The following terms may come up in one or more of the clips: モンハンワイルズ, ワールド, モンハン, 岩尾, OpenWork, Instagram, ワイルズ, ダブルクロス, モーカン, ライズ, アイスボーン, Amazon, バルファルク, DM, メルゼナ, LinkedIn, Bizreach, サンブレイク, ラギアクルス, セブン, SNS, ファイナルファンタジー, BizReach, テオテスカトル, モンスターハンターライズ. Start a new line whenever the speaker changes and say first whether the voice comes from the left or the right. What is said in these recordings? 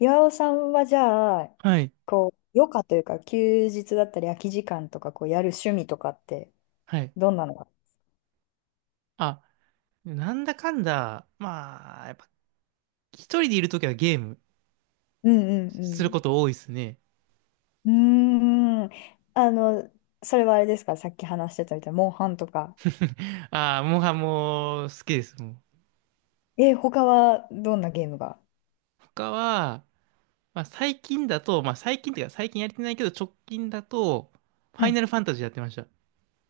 left: 岩尾さんはじゃあ、
right: はい。
left: こう、余暇というか、休日だったり、空き時間とか、こう、やる趣味とかって、
right: はい。
left: どんなのが？
right: あ、なんだかんだ、まあ、やっぱ一人でいるときはゲーム
left: うんう
right: する
left: ん
right: こと多いですね。
left: うん。うーん。あの、それはあれですか、さっき話してたみたいな、モンハンとか。
right: ああ、もう好きです、もう。
left: え、他はどんなゲームが？
right: 他は、まあ最近だと、まあ最近っていうか最近やれてないけど直近だと、ファ
left: は
right: イ
left: い。
right: ナルファンタジーやってました。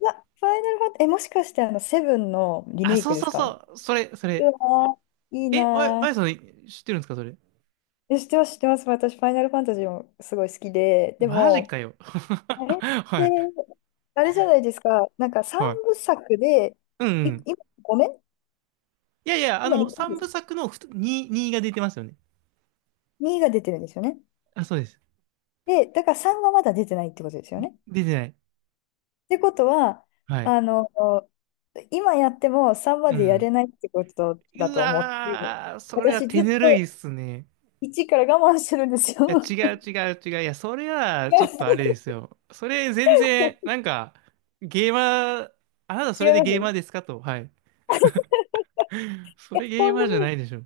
left: あ、ファイナルファン、え、もしかして、セブンのリ
right: あ、
left: メイ
right: そ
left: ク
right: う
left: です
right: そう
left: か？う
right: そう、それ、それ。
left: わー、いい
right: え、あや、あ
left: な
right: やさん知ってるんですか、それ？
left: ー。え、知ってます、知ってます。私、ファイナルファンタジーもすごい好きで、で
right: マジ
left: も、
right: かよ。
left: あれ って、
right: はい、
left: あれじゃないですか。なんか三
right: はい。
left: 部作で、
right: うんうん。
left: 今ごめん、
right: いやいや、あ
left: 今2
right: の、
left: で
right: 三部
left: す。
right: 作の2、2が出てますよね。
left: にが出てるんですよね。
right: あ、そうです。
left: で、だから3はまだ出てないってことですよね。っ
right: 出てない。
left: てことは、
right: はい。
left: あの、今やっても3ま
right: う
left: でや
right: ん。
left: れないってことだ
right: う
left: と思って、
right: わー、それは
left: 私
right: 手
left: ずっ
right: ぬるいっ
left: と
right: すね。
left: 1から我慢してるんですよ。
right: いや、違う違う違う。いや、それ は
left: 違い
right: ちょ
left: ま
right: っ
left: す。
right: とあれですよ。それ全然、なんか、ゲーマー、あなた そ
left: 違い
right: れで
left: ま
right: ゲーマ
left: す。
right: ーですかと。はい。そ
left: え、
right: れゲー
left: 本
right: マ
left: 当
right: ーじゃな
left: に
right: いでしょ。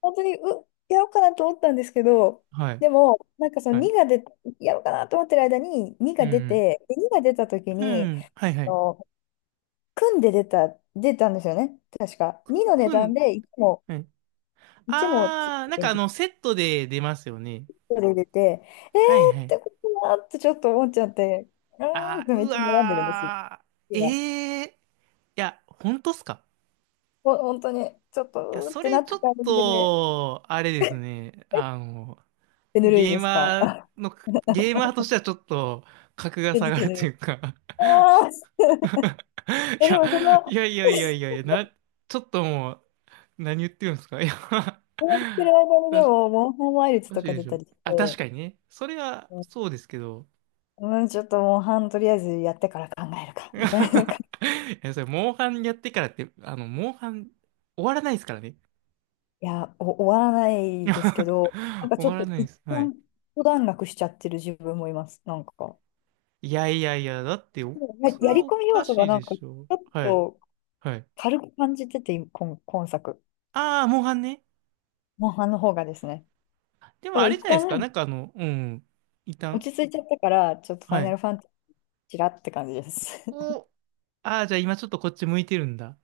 left: 本当に、やろうかなと思ったんですけど、
right: はい。
left: でも、なんかその
right: はい。
left: 2が出、やろうかなと思ってる間に2
right: う
left: が出
right: ん
left: て、で2が出た時
right: うん。
left: に、
right: うん。はいは
left: あ
right: い。
left: の、組んで出た、んですよね、確か。2
right: く、
left: の値
right: く
left: 段
right: ん、
left: で1も、
right: はい。
left: 1もつい
right: あー、なん
left: て
right: か
left: るん
right: あ
left: です
right: の、
left: よ。
right: セットで出ますよね。
left: それ出て、え
right: はいは
left: ーっ
right: い。
left: てことだなってちょっと思っちゃって、うーんっ
right: あ
left: て
right: ー、
left: めっ
right: う
left: ちゃ悩んでるんですよ。
right: わー。
left: 今。
right: えー。いや、本当っすか？
left: 本当に、ちょっ
right: いや、
left: とうーっ
right: そ
left: て
right: れ
left: なっ
right: ち
left: て
right: ょ
left: た
right: っ
left: タイで、
right: と、あれですね。あの、
left: 手ぬるい
right: ゲ
left: で
right: ー
left: すか
right: マ
left: あ？
right: ーの、ゲーマーとしてはちょっと、格 が
left: 手
right: 下
left: ぬ
right: がる
left: る
right: とい
left: い。
right: うか。
left: あー、いや
right: い
left: でも
right: や、いやいやいやいや いや、ちょっともう、何言ってるんですか？ いや、
left: こうしてる間
right: お
left: に
right: か
left: で
right: し
left: も、モンハンワイルズ
right: おか
left: と
right: しい
left: か
right: で
left: 出
right: し
left: た
right: ょ。
left: りし
right: あ、確
left: て、
right: かにね。それは、
left: う
right: そうですけど。
left: ん、うん、ちょっとモンハンとりあえずやってから考えるか、みたいな
right: い
left: 感じ。
right: や、それ、モンハンやってからって、あの、モンハン、終わらないですからね。
left: いや、終わらないですけ ど、なんか
right: 終
left: ちょ
right: わ
left: っ
right: ら
left: と
right: ないで
left: 一
right: す。はい。
left: 旦、一段落しちゃってる自分もいます、なんか。
right: いやいやいや、だってお、それ
left: や
right: は
left: り
right: お
left: 込み要
right: か
left: 素
right: し
left: が
right: い
left: なん
right: で
left: か、ち
right: しょ。
left: ょっ
right: はい。
left: と
right: はい。
left: 軽く感じてて、今作。
right: ああ、モンハンね。
left: モンハンの方がですね。
right: で
left: だ
right: も
left: から
right: あれ
left: 一
right: じゃないですか。
left: 旦、
right: なんかあの、うん。一
left: 落
right: 旦。
left: ち着いちゃったから、ちょっとファ
right: は
left: イナ
right: い。
left: ルファンタジーちらって感じです。
right: お、ああ、じゃあ今ちょっとこっち向いてるんだ。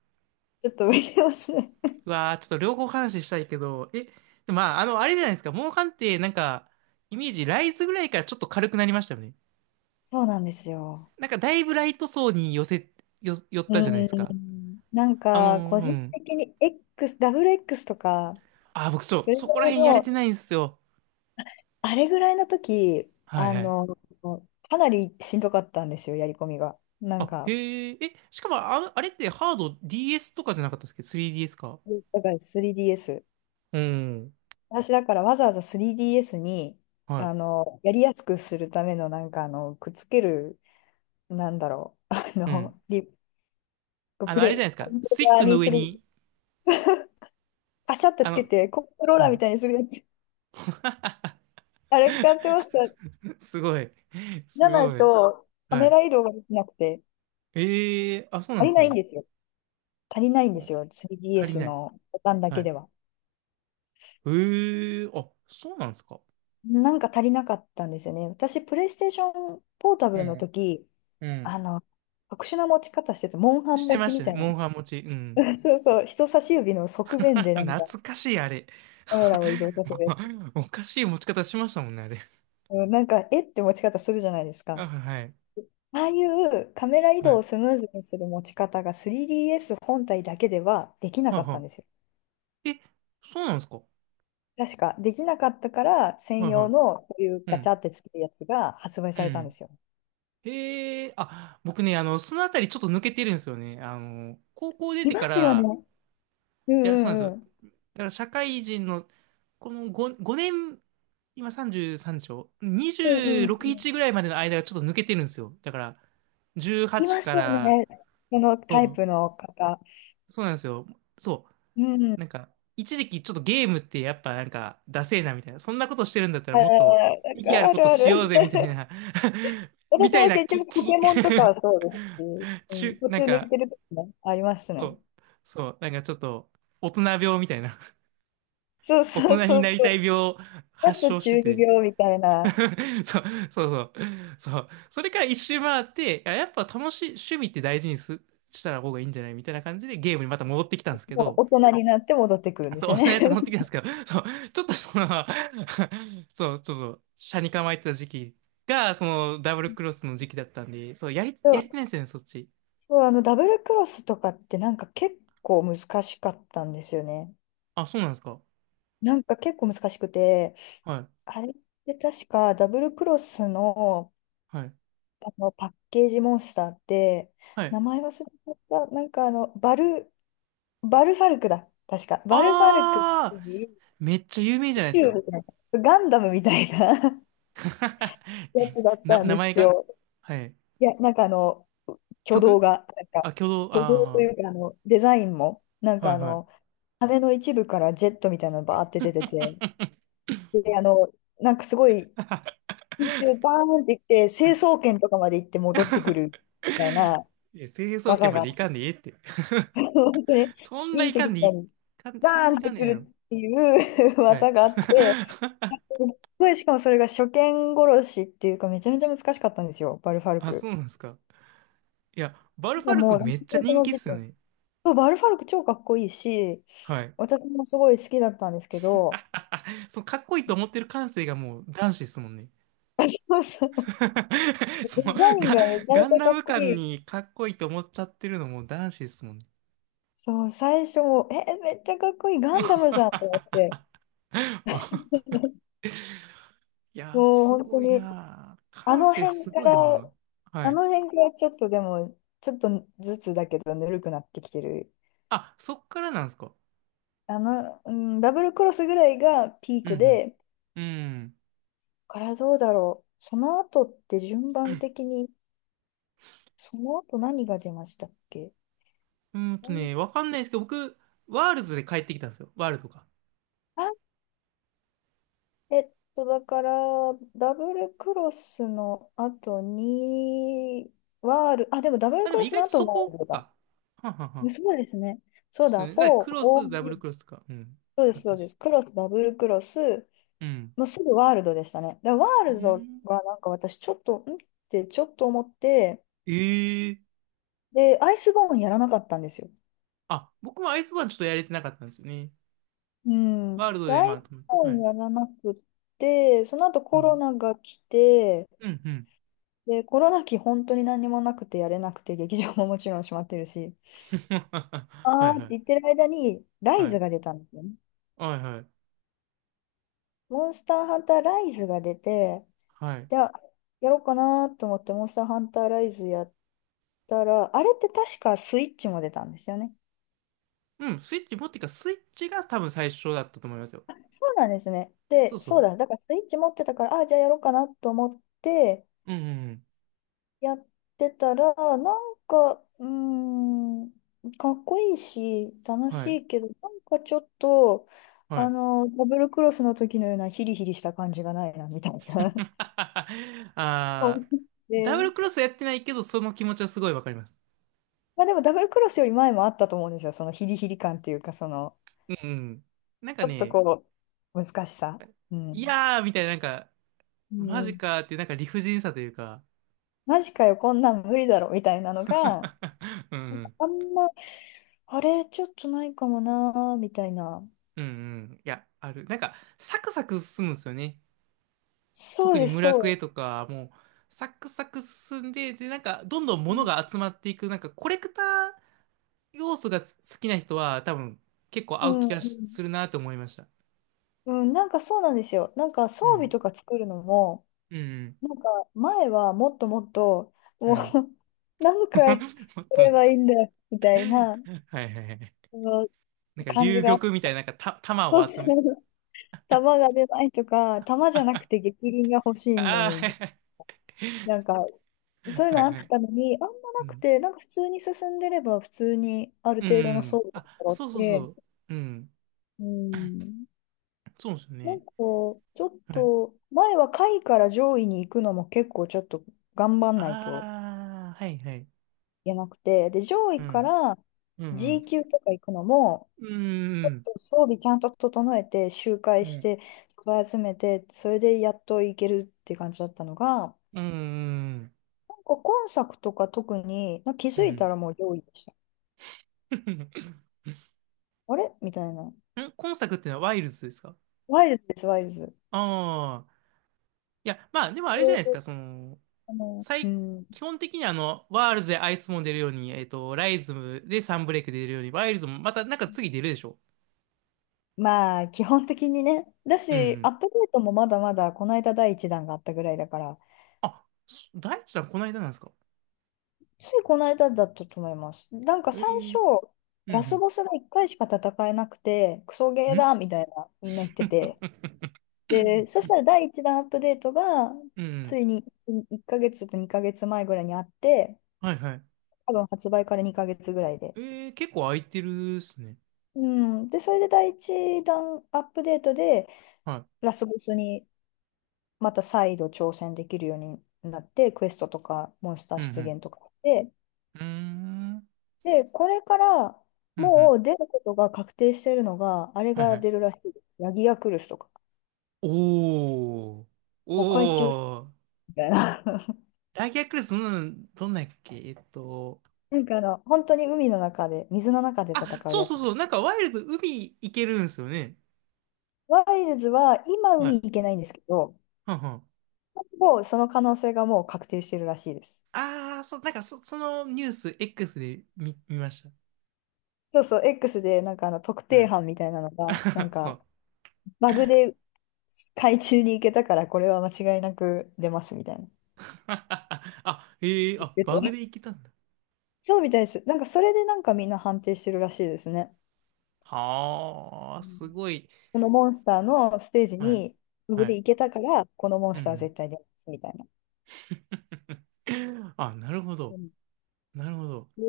left: ちょっと浮いてますね。
right: うわあ、ちょっと両方話したいけど、え、でまあ、あの、あれじゃないですか。モンハンってなんか、イメージ、ライズぐらいからちょっと軽くなりましたよね。
left: そうなんですよ。
right: なんかだいぶライト層に寄せ、よ、寄っ
left: う
right: たじゃないですか。
left: ん。なんか、個
right: う
left: 人
right: ん。
left: 的に X、ダブル X とか、
right: ああ、僕そう、
left: それぐ
right: そこら
left: らい
right: 辺やれて
left: の、
right: ないんですよ。
left: あれぐらいの時、
right: はい
left: あ
right: はい。
left: の、かなりしんどかったんですよ、やり込みが。なん
right: あ、
left: か、
right: へえ、え、しかもあ、あれってハード DS とかじゃなかったっすっけ？ 3DS か。
left: だから 3DS。
right: うん。
left: 私だからわざわざ 3DS に、
right: はい。
left: やりやすくするための、なんか、くっつける、なんだろう、あ
right: うん。
left: の、リ、
right: あ
left: プ
right: の、あれじゃな
left: レ
right: いで
left: イ、
right: す
left: コ
right: か。
left: ント
right: スティ
left: ロー
right: ッ
left: ラー
right: クの
left: に
right: 上
left: する、
right: に、
left: パシャって
right: あ
left: つけ
right: の、
left: て、コントロー
right: う
left: ラーみ
right: ん。
left: たいにするやつ、あれ買ってました。
right: すごい。
left: じゃ
right: す
left: ない
right: ごい。
left: と、カ
right: は
left: メ
right: い。
left: ラ移動ができなくて、
right: ええあ、そうなん
left: 足
right: で
left: り
right: す
left: ないん
right: ね。
left: ですよ。足りないん
right: う
left: です
right: ん、
left: よ。
right: 足り
left: 3DS
right: ない。
left: のボタンだ
right: は
left: けで
right: い。
left: は。
right: ええあ、そうなんですか。
left: なんか足りなかったんですよね。私、プレイステーションポータブ
right: う
left: ルの
right: ん。
left: 時、
right: うん。
left: あの、特殊な持ち方してた、モンハン
right: して
left: 持
right: ま
left: ち
right: し
left: み
right: た
left: た
right: ね。
left: いな。
right: モンハン持ち。うん。
left: そうそう、人差し指の側面 でなんか
right: 懐かしい、あれ。
left: カメラを移動させるやつ。
right: おかしい持ち方しましたもんね、あれ。
left: うん、なんか、えって持ち方するじゃないですか。
right: あ、はい。
left: ああいうカメラ移
right: は
left: 動
right: い。
left: をスムーズにする持ち方が 3DS 本体だけではできな
right: はい
left: かったん
right: は
left: ですよ。
right: い。え、そうなんですか？
left: 確か、できなかったから専
right: はい
left: 用
right: は
left: のこういう
right: い。う
left: ガチャ
right: ん。
left: ってつけるやつが発売
right: う
left: されたんで
right: ん。
left: すよ。
right: へえ、あ、僕ね、あの、そのあたりちょっと抜けてるんですよね。あの、高校出
left: い
right: て
left: ま
right: か
left: すよね。
right: ら、
left: うん
right: いや、そうなんで
left: うんうん。
right: すよ。だから社会人の、この5、5年、今33でしょ？
left: うんうん
right: 26、
left: うん。
right: 1ぐらいまでの間がちょっと抜けてるんですよ。だから、
left: い
right: 18
left: ま
right: か
left: すよね。
right: ら、
left: そのタイ
right: そ
left: プの方。
right: う、そうなんですよ。そ
left: う
right: う。
left: ん。
right: なんか、一時期ちょっとゲームってやっぱなんか、ダセえなみたいな、そんなことしてるんだったら
left: あ
right: もっ
left: ー、
right: と意義ある
left: あ
right: こ
left: る
right: と
left: あ
right: し
left: る。
right: ようぜみたい な。 み
left: 私
right: たい
left: も
right: な
left: 結局ポケ
right: 気。
left: モンとかは そうですし、うん、途
right: なん
left: 中抜
right: か、
left: けるときもあります
right: そ
left: ね。
right: う、そう、なんかちょっと、大人病みたいな、
left: そう
right: 大
left: そう
right: 人に
left: そう
right: な
left: そ
right: りたい
left: う。
right: 病を 発
left: 夏
right: 症して
left: 中二
right: て。
left: 病みたいな、
right: そう、そうそう、そう、それから一周回って、いや、やっぱ楽しい、趣味って大事にす、したら方がいいんじゃないみたいな感じでゲームにまた戻ってきたんですけ
left: もう
right: ど、
left: 大人になって戻ってくるんで
right: そう、
left: す
right: お
left: よ
right: 砂や
left: ね。
right: って持っ てきたんですけど、そう、ちょっとその。 そう、ちょっと、斜に構えてた時期が、その、ダブルクロスの時期だったんで、そう、やりてないんですよね、そっち。
left: そう、ダブルクロスとかってなんか結構難しかったんですよね。
right: あ、そうなんですか。
left: なんか結構難しくて、
right: はい、
left: あれって確かダブルクロスの、
right: はい、
left: あのパッケージモンスターって、
right: は
left: 名
right: い。
left: 前忘れちゃった、なんかバルファルクだ。確か。バルファルクって
right: あ
left: いう、
right: ー、めっちゃ有名じゃないです
left: ヒュー
right: か。
left: みたいなガンダムみたいな や
right: え、
left: つだったん
right: 名
left: で
right: 前
left: す
right: が。
left: よ。
right: はい。
left: いや、なんか挙動
right: 曲
left: が、なんか、
right: あ、挙動、
left: 挙動とい
right: あ
left: うか、デザインも、なん
right: ー、
left: か
right: はい、はい。
left: 羽の一部からジェットみたいなのバーって出てて、で、なんかすごい、空中バーンっていって、成層 圏とかまで行って戻ってくるみたいな
right: いや、清掃圏
left: 技
right: ま
left: があ
right: でい
left: っ
right: か
left: て、
right: んでいいって。
left: 本当に
right: そんな
left: 隕
right: い
left: 石
right: かん
left: み
right: でい
left: たい
right: い、
left: に
right: そん
left: バ
right: な
left: ーン
right: い
left: っ
right: か
left: て
right: んでい
left: く
right: いや
left: る
right: ろ。
left: っていう
right: はい。
left: 技があって、すっごい、しかもそれが初見殺しっていうか、めちゃめちゃ難しかったんですよ、バルファル
right: あ、そ
left: ク。
right: うなんですか。いや、バル
left: だ
right: フ
left: か
right: ァ
left: ら
right: ル
left: も
right: ク
left: う、ラ
right: めっ
left: ス
right: ちゃ
left: ボス
right: 人
left: の
right: 気っ
left: 時
right: すよ
left: 点。
right: ね。
left: そうバルファルク超かっこいいし、
right: はい。
left: 私もすごい好きだったんですけど、
right: そのかっこいいと思ってる感性がもう男子っすもんね。
left: そうそう。デ
right: その
left: ザイン
right: ガ、
left: がめちゃ
right: ガン
left: めち
right: ダ
left: ゃか
right: ム
left: っこい
right: 感
left: い。
right: にかっこいいと思っちゃってるのも男子っすもんね。
left: そう、最初も、え、めっちゃかっこいい、ガン ダムじゃんと思って、
right: いやー、
left: もう
right: す
left: 本
right: ご
left: 当
right: い
left: に、
right: なー。
left: あ
right: 感
left: の
right: 性
left: 辺
right: す
left: か
right: ごい
left: ら、
right: なー。は
left: あ
right: い。
left: の辺からちょっとでも、ちょっとずつだけど、ぬるくなってきてる。
right: あ、そっからなんですか。
left: うん、ダブルクロスぐらいがピー
right: う
left: ク
right: ん
left: で、こ
right: うん。うん。
left: こからどうだろう。その後って順番的に、その後何が出ましたっけ？うん、
right: わかんないですけど、僕、ワールズで帰ってきたんですよ。ワールドか。
left: あ、だから、ダブルクロスの後に、ワール、あ、でもダブ
right: あ、
left: ル
right: で
left: ク
right: も
left: ロ
right: 意
left: ス
right: 外
left: の
right: と
left: 後
right: そ
left: ワー
right: こ
left: ルドだ。
right: か。はんはんはん。
left: そうですね。そ
right: そう
left: う
right: っ
left: だ、
right: すね。
left: 4、
right: だからクロス、ダブル
left: OG。
right: クロスとか。うん。
left: そうで
right: あ
left: す、
right: っ
left: そ
right: た
left: うで
right: し。
left: す。クロス、ダブルクロス、
right: うん。
left: もうすぐワールドでしたね。で、ワー
right: う
left: ルド
right: ん。
left: がなんか私ちょっと、んってちょっと思って、
right: ええ
left: で、アイスボーンやらなかったんですよ。
right: あ、僕もアイスバーンちょっとやれてなかったんですよね。
left: うん。
right: ワールド
left: で、
right: で、
left: ア
right: ま
left: イ
right: あ、
left: ス
right: と思って。
left: ボ
right: は
left: ーン
right: い。
left: やらなくって、その後
right: う
left: コロ
right: ん。
left: ナが来て、
right: うん、うん。
left: で、コロナ期本当に何もなくてやれなくて、劇場ももちろん閉まってるし、
right: は
left: あ
right: い
left: ー
right: は
left: って言っ
right: い。
left: てる間に、ラ
right: は
left: イズ
right: い。
left: が出たんですよね。
right: はいはい。
left: モンスターハンターライズが出て、
right: はい。
left: じゃあ、やろうかなと思って、モンスターハンターライズやったら、あれって確かスイッチも出たんですよね。
right: うん、スイッチが多分最初だったと思いますよ。
left: そうなんですね。
right: そ
left: で、
right: うそ
left: そう
right: う。
left: だ、だからスイッチ持ってたから、あ、じゃあやろうかなと思って、
right: うんうんうん。
left: やってたら、なんか、ん、かっこいいし、楽し
right: はい。
left: いけど、なんかちょっと、
right: はい。
left: ダブルクロスの時のようなヒリヒリした感じがないな、みたいな。思
right: あ
left: っ
right: ー、
left: て、
right: ダブルクロスやってないけど、その気持ちはすごいわかります。
left: まあでもダブルクロスより前もあったと思うんですよ、そのヒリヒリ感っていうか、その、
right: うんうん。なんか
left: ちょっと
right: ね、
left: こう、難しさ。う
right: い
left: ん。
right: やーみたいな、なんか、
left: う
right: マジ
left: ん。
right: かーっていう、なんか理不尽さというか。
left: マジかよ、こんなん無理だろ、みたいなの が、
right: うんうん、
left: あんま、あれ、ちょっとないかもな、みたいな。
right: うんうん、いや、ある。なんか、サクサク進むんですよね。
left: そ
right: 特
left: う
right: に
left: です、
right: 村
left: そう
right: クエ
left: です。
right: とか、もう、サクサク進んで、で、なんか、どんどん物が集まっていく、なんか、コレクター要素が好きな人は、多分、結構合
left: う
right: う
left: ん、
right: 気
left: う
right: がしす
left: ん。
right: るなと思いました。
left: うん、なんかそうなんですよ。なんか装
right: う
left: 備
right: ん、
left: とか作るのも、
right: うん、
left: なんか前はもっともっと、
right: う
left: もう
right: ん。
left: 何回す
right: もっとも
left: れ
right: っ
left: ば
right: と、
left: いいんだよ、みたいな、
right: はいはいはい。
left: その
right: なんか、
left: 感じ
right: 龍
left: が。
right: 玉みたいな、なんか、玉
left: そう
right: を集
left: そ
right: め、
left: う。弾が出ないとか、弾じゃなくて逆鱗が欲しいの
right: ああ、
left: に、
right: はいはい。
left: なんか、そういう
right: は
left: の
right: い
left: あっ
right: はい、
left: たのに、あんま
right: う
left: なく
right: ん。
left: て、なんか普通に進んでれば、普通にある
right: う
left: 程度の装
right: ん。
left: 備が
right: あ、
left: 揃っ
right: そうそうそ
left: て、
right: う。うん。
left: うん、
right: そうですよ
left: な
right: ね。
left: んかちょっ
right: はい。
left: と、前は下位から上位に行くのも結構ちょっと頑張んないと
right: ああ、はいはい。
left: いけなくて、で、上
right: う
left: 位か
right: ん。
left: ら
right: うん。
left: G 級とか行くのも、
right: うん。
left: 装備ちゃんと整えて、周
right: う
left: 回し
right: ん。
left: て、素材集めて、それでやっと行けるって感じだったのが、
right: うん。うん。
left: なんか今作とか特に、なんか気
right: う
left: づいた
right: ん。
left: らもう上位でした。あれみたいな。
right: 今作ってのはワイルズですか？
left: ワイルズです、ワイルズ。
right: ああ。いや、まあ、でもあれじゃ
left: そう
right: ないです
left: そう
right: か。その、
left: あの、う
right: 最、
left: ん。
right: 基本的にあの、ワールズでアイスも出るように、ライズムでサンブレイク出るように、ワイルズもまたなんか次出るでしょ？
left: まあ、基本的にね。だ
right: うん。う
left: し、ア
right: ん、
left: ップデートもまだまだ、この間第一弾があったぐらいだから、
right: あ、そ大地さんこの間なんですか？
left: ついこの間だったと思います。なんか
right: え
left: 最
right: え、
left: 初、
right: う
left: ラス
right: ん
left: ボスが1回しか戦えなくて、クソ
right: う
left: ゲー
right: ん。ん。
left: だみたいな、みんな言ってて。で、そしたら第一弾アップデートが、
right: う
left: つ
right: ん。
left: いに1ヶ月と2ヶ月前ぐらいにあって、
right: はいはい。
left: 多分発売から2ヶ月ぐらいで。
right: えー、結構空いてるっすね。
left: うん。で、それで第一弾アップデートで、
right: は
left: ラスボスにまた再度挑戦できるようになって、クエストとかモンスタ
right: い。
left: ー
right: う
left: 出
right: ん
left: 現とかして、
right: うん。うーん。
left: で、これから
right: うんう
left: も
right: ん。
left: う出ることが確定してるのが、あれ
right: はいは
left: が出る
right: い。
left: らしいです。ヤギヤクルスとか、
right: おー。
left: お海中
right: おー。
left: みたいな。
right: ラギアクルス、うん、どんなんやっけ、えっと。
left: 本当に海の中で、水の中で
right: あ、
left: 戦う
right: そう
left: や
right: そう
left: つ。
right: そう。なんかワイルズ海行けるんですよね。
left: ワイルズは今
right: は
left: 海
right: い。
left: 行けないんですけど、
right: はんはん。
left: もうその可能性がもう確定してるらしいです。
right: あー、そう、なんかそ、そのニュース X で見、見まし
left: そうそう、X で特
right: た。は
left: 定
right: い。
left: 班みたいなのが、
right: そう。
left: バグで海中に行けたからこれは間違いなく出ますみたいな。
right: あ、へえ、
left: 言っ
right: あ、
left: てて。
right: バグで行けたんだ。
left: そうみたいです。それでみんな判定してるらしいですね。
right: はあ、
left: う
right: す
left: ん、
right: ごい。
left: このモンスターのステージ
right: はい。
left: にフグ
right: は
left: で
right: い。
left: 行けたから、このモン
right: う
left: スターは
right: ん。
left: 絶対出ますみたいな。
right: あ、なるほ
left: う
right: ど。
left: ん、
right: なるほど。
left: え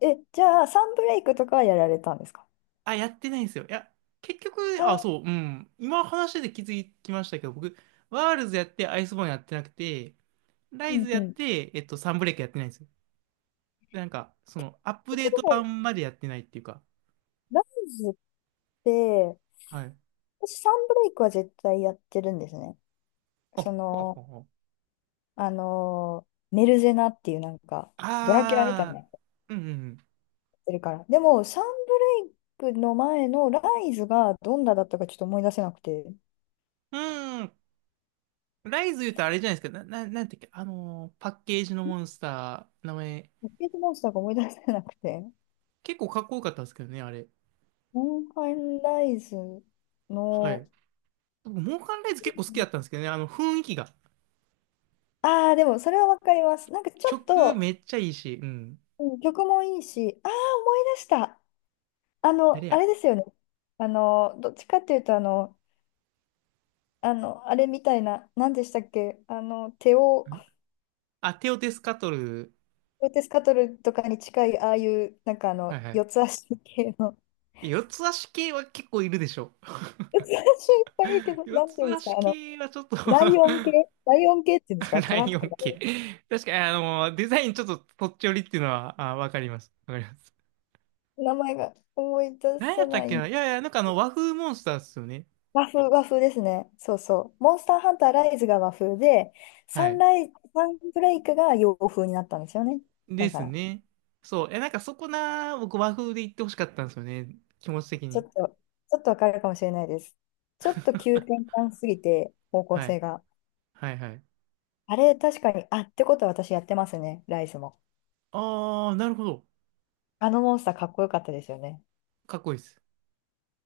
left: ー、え、じゃあサンブレイクとかはやられたんですか？
right: あ、やってないんですよ。いや、結局、あ、
left: あ、
right: そう、うん。今話で気づきましたけど、僕、ワールズやってアイスボーンやってなくて、ラ
left: う
right: イズ
left: んう
right: やっ
left: ん。
right: て、えっと、サンブレイクやってないんですよ。なんか、その、アップ
left: と
right: デート
left: ころで
right: 版までやってないっていうか。
left: ライズって、
right: はい。
left: 私サンブレイクは絶対やってるんですね。
right: あ、
left: そ
right: ほう
left: の、
right: ほうほう。
left: あのーメルゼナっていうドラキュラみたい
right: あ
left: な
right: ー、うんうん
left: てるから。でも、サンブレイクの前のライズがどんなだったかちょっと思い出せなくて、
right: うん。うーん。ライズ言うとあれじゃないですか。なんていうっけ、あのーパッケージのモンスター、名前、
left: ポケットモンスターが思い出せなくて、
right: 結構かっこよかったんですけどね、あれ。
left: モンハンライズ
right: は
left: の、
right: い。僕、モーカンライズ結構好きだったんですけどね、あの雰囲気が。
left: ああ、でもそれはわかります。なんかちょっ
right: 曲
left: と、
right: めっちゃいいし、うん。
left: うん、曲もいいし、ああ、思い出した。
right: 誰や
left: あ
right: ん。
left: れですよね。どっちかっていうと、あれみたいな、何でしたっけ、手を、
right: あ、テオテスカトル。
left: テオテスカトルとかに近い、ああいう、
right: はいはい。
left: 四つ足系の。
right: 四つ足系は結構いるでしょ。
left: 私いっぱいいるけ ど、
right: 四
left: なんてい
right: つ
left: うんです
right: 足
left: か、
right: 系はちょっと。
left: ライオン系、ライオン系っていうんですか、
right: ラ
left: 虎
right: イ
left: と
right: オ
left: か。
right: ン系。確かに、あの、デザインちょっとそっち寄りっていうのは、あ、わかります。わかります。
left: 名前が思い出
right: 何や
left: せ
right: った
left: な
right: っけ
left: い。
right: な。いやいや、なんかあの、和風モンスターっすよね。
left: 和風、和風ですね。そうそう。モンスターハンターライズが和風で、
right: は
left: サン
right: い。
left: ライ、サンブレイクが洋風になったんですよね。
right: で
left: だか
right: す
left: ら、
right: ね。そう。え、なんかそこな、僕和風で言ってほしかったんですよね。気持ち的
left: ちょ
right: に。
left: っと、ちょっとわかるかもしれないです。ちょっと急転換すぎて、方向
right: はい。
left: 性が。
right: はいはい。
left: あれ、確かに、あ、ってことは私やってますね、ライズも。
right: ああ、なるほど。
left: あのモンスターかっこよかったですよね。
right: かっこいいです。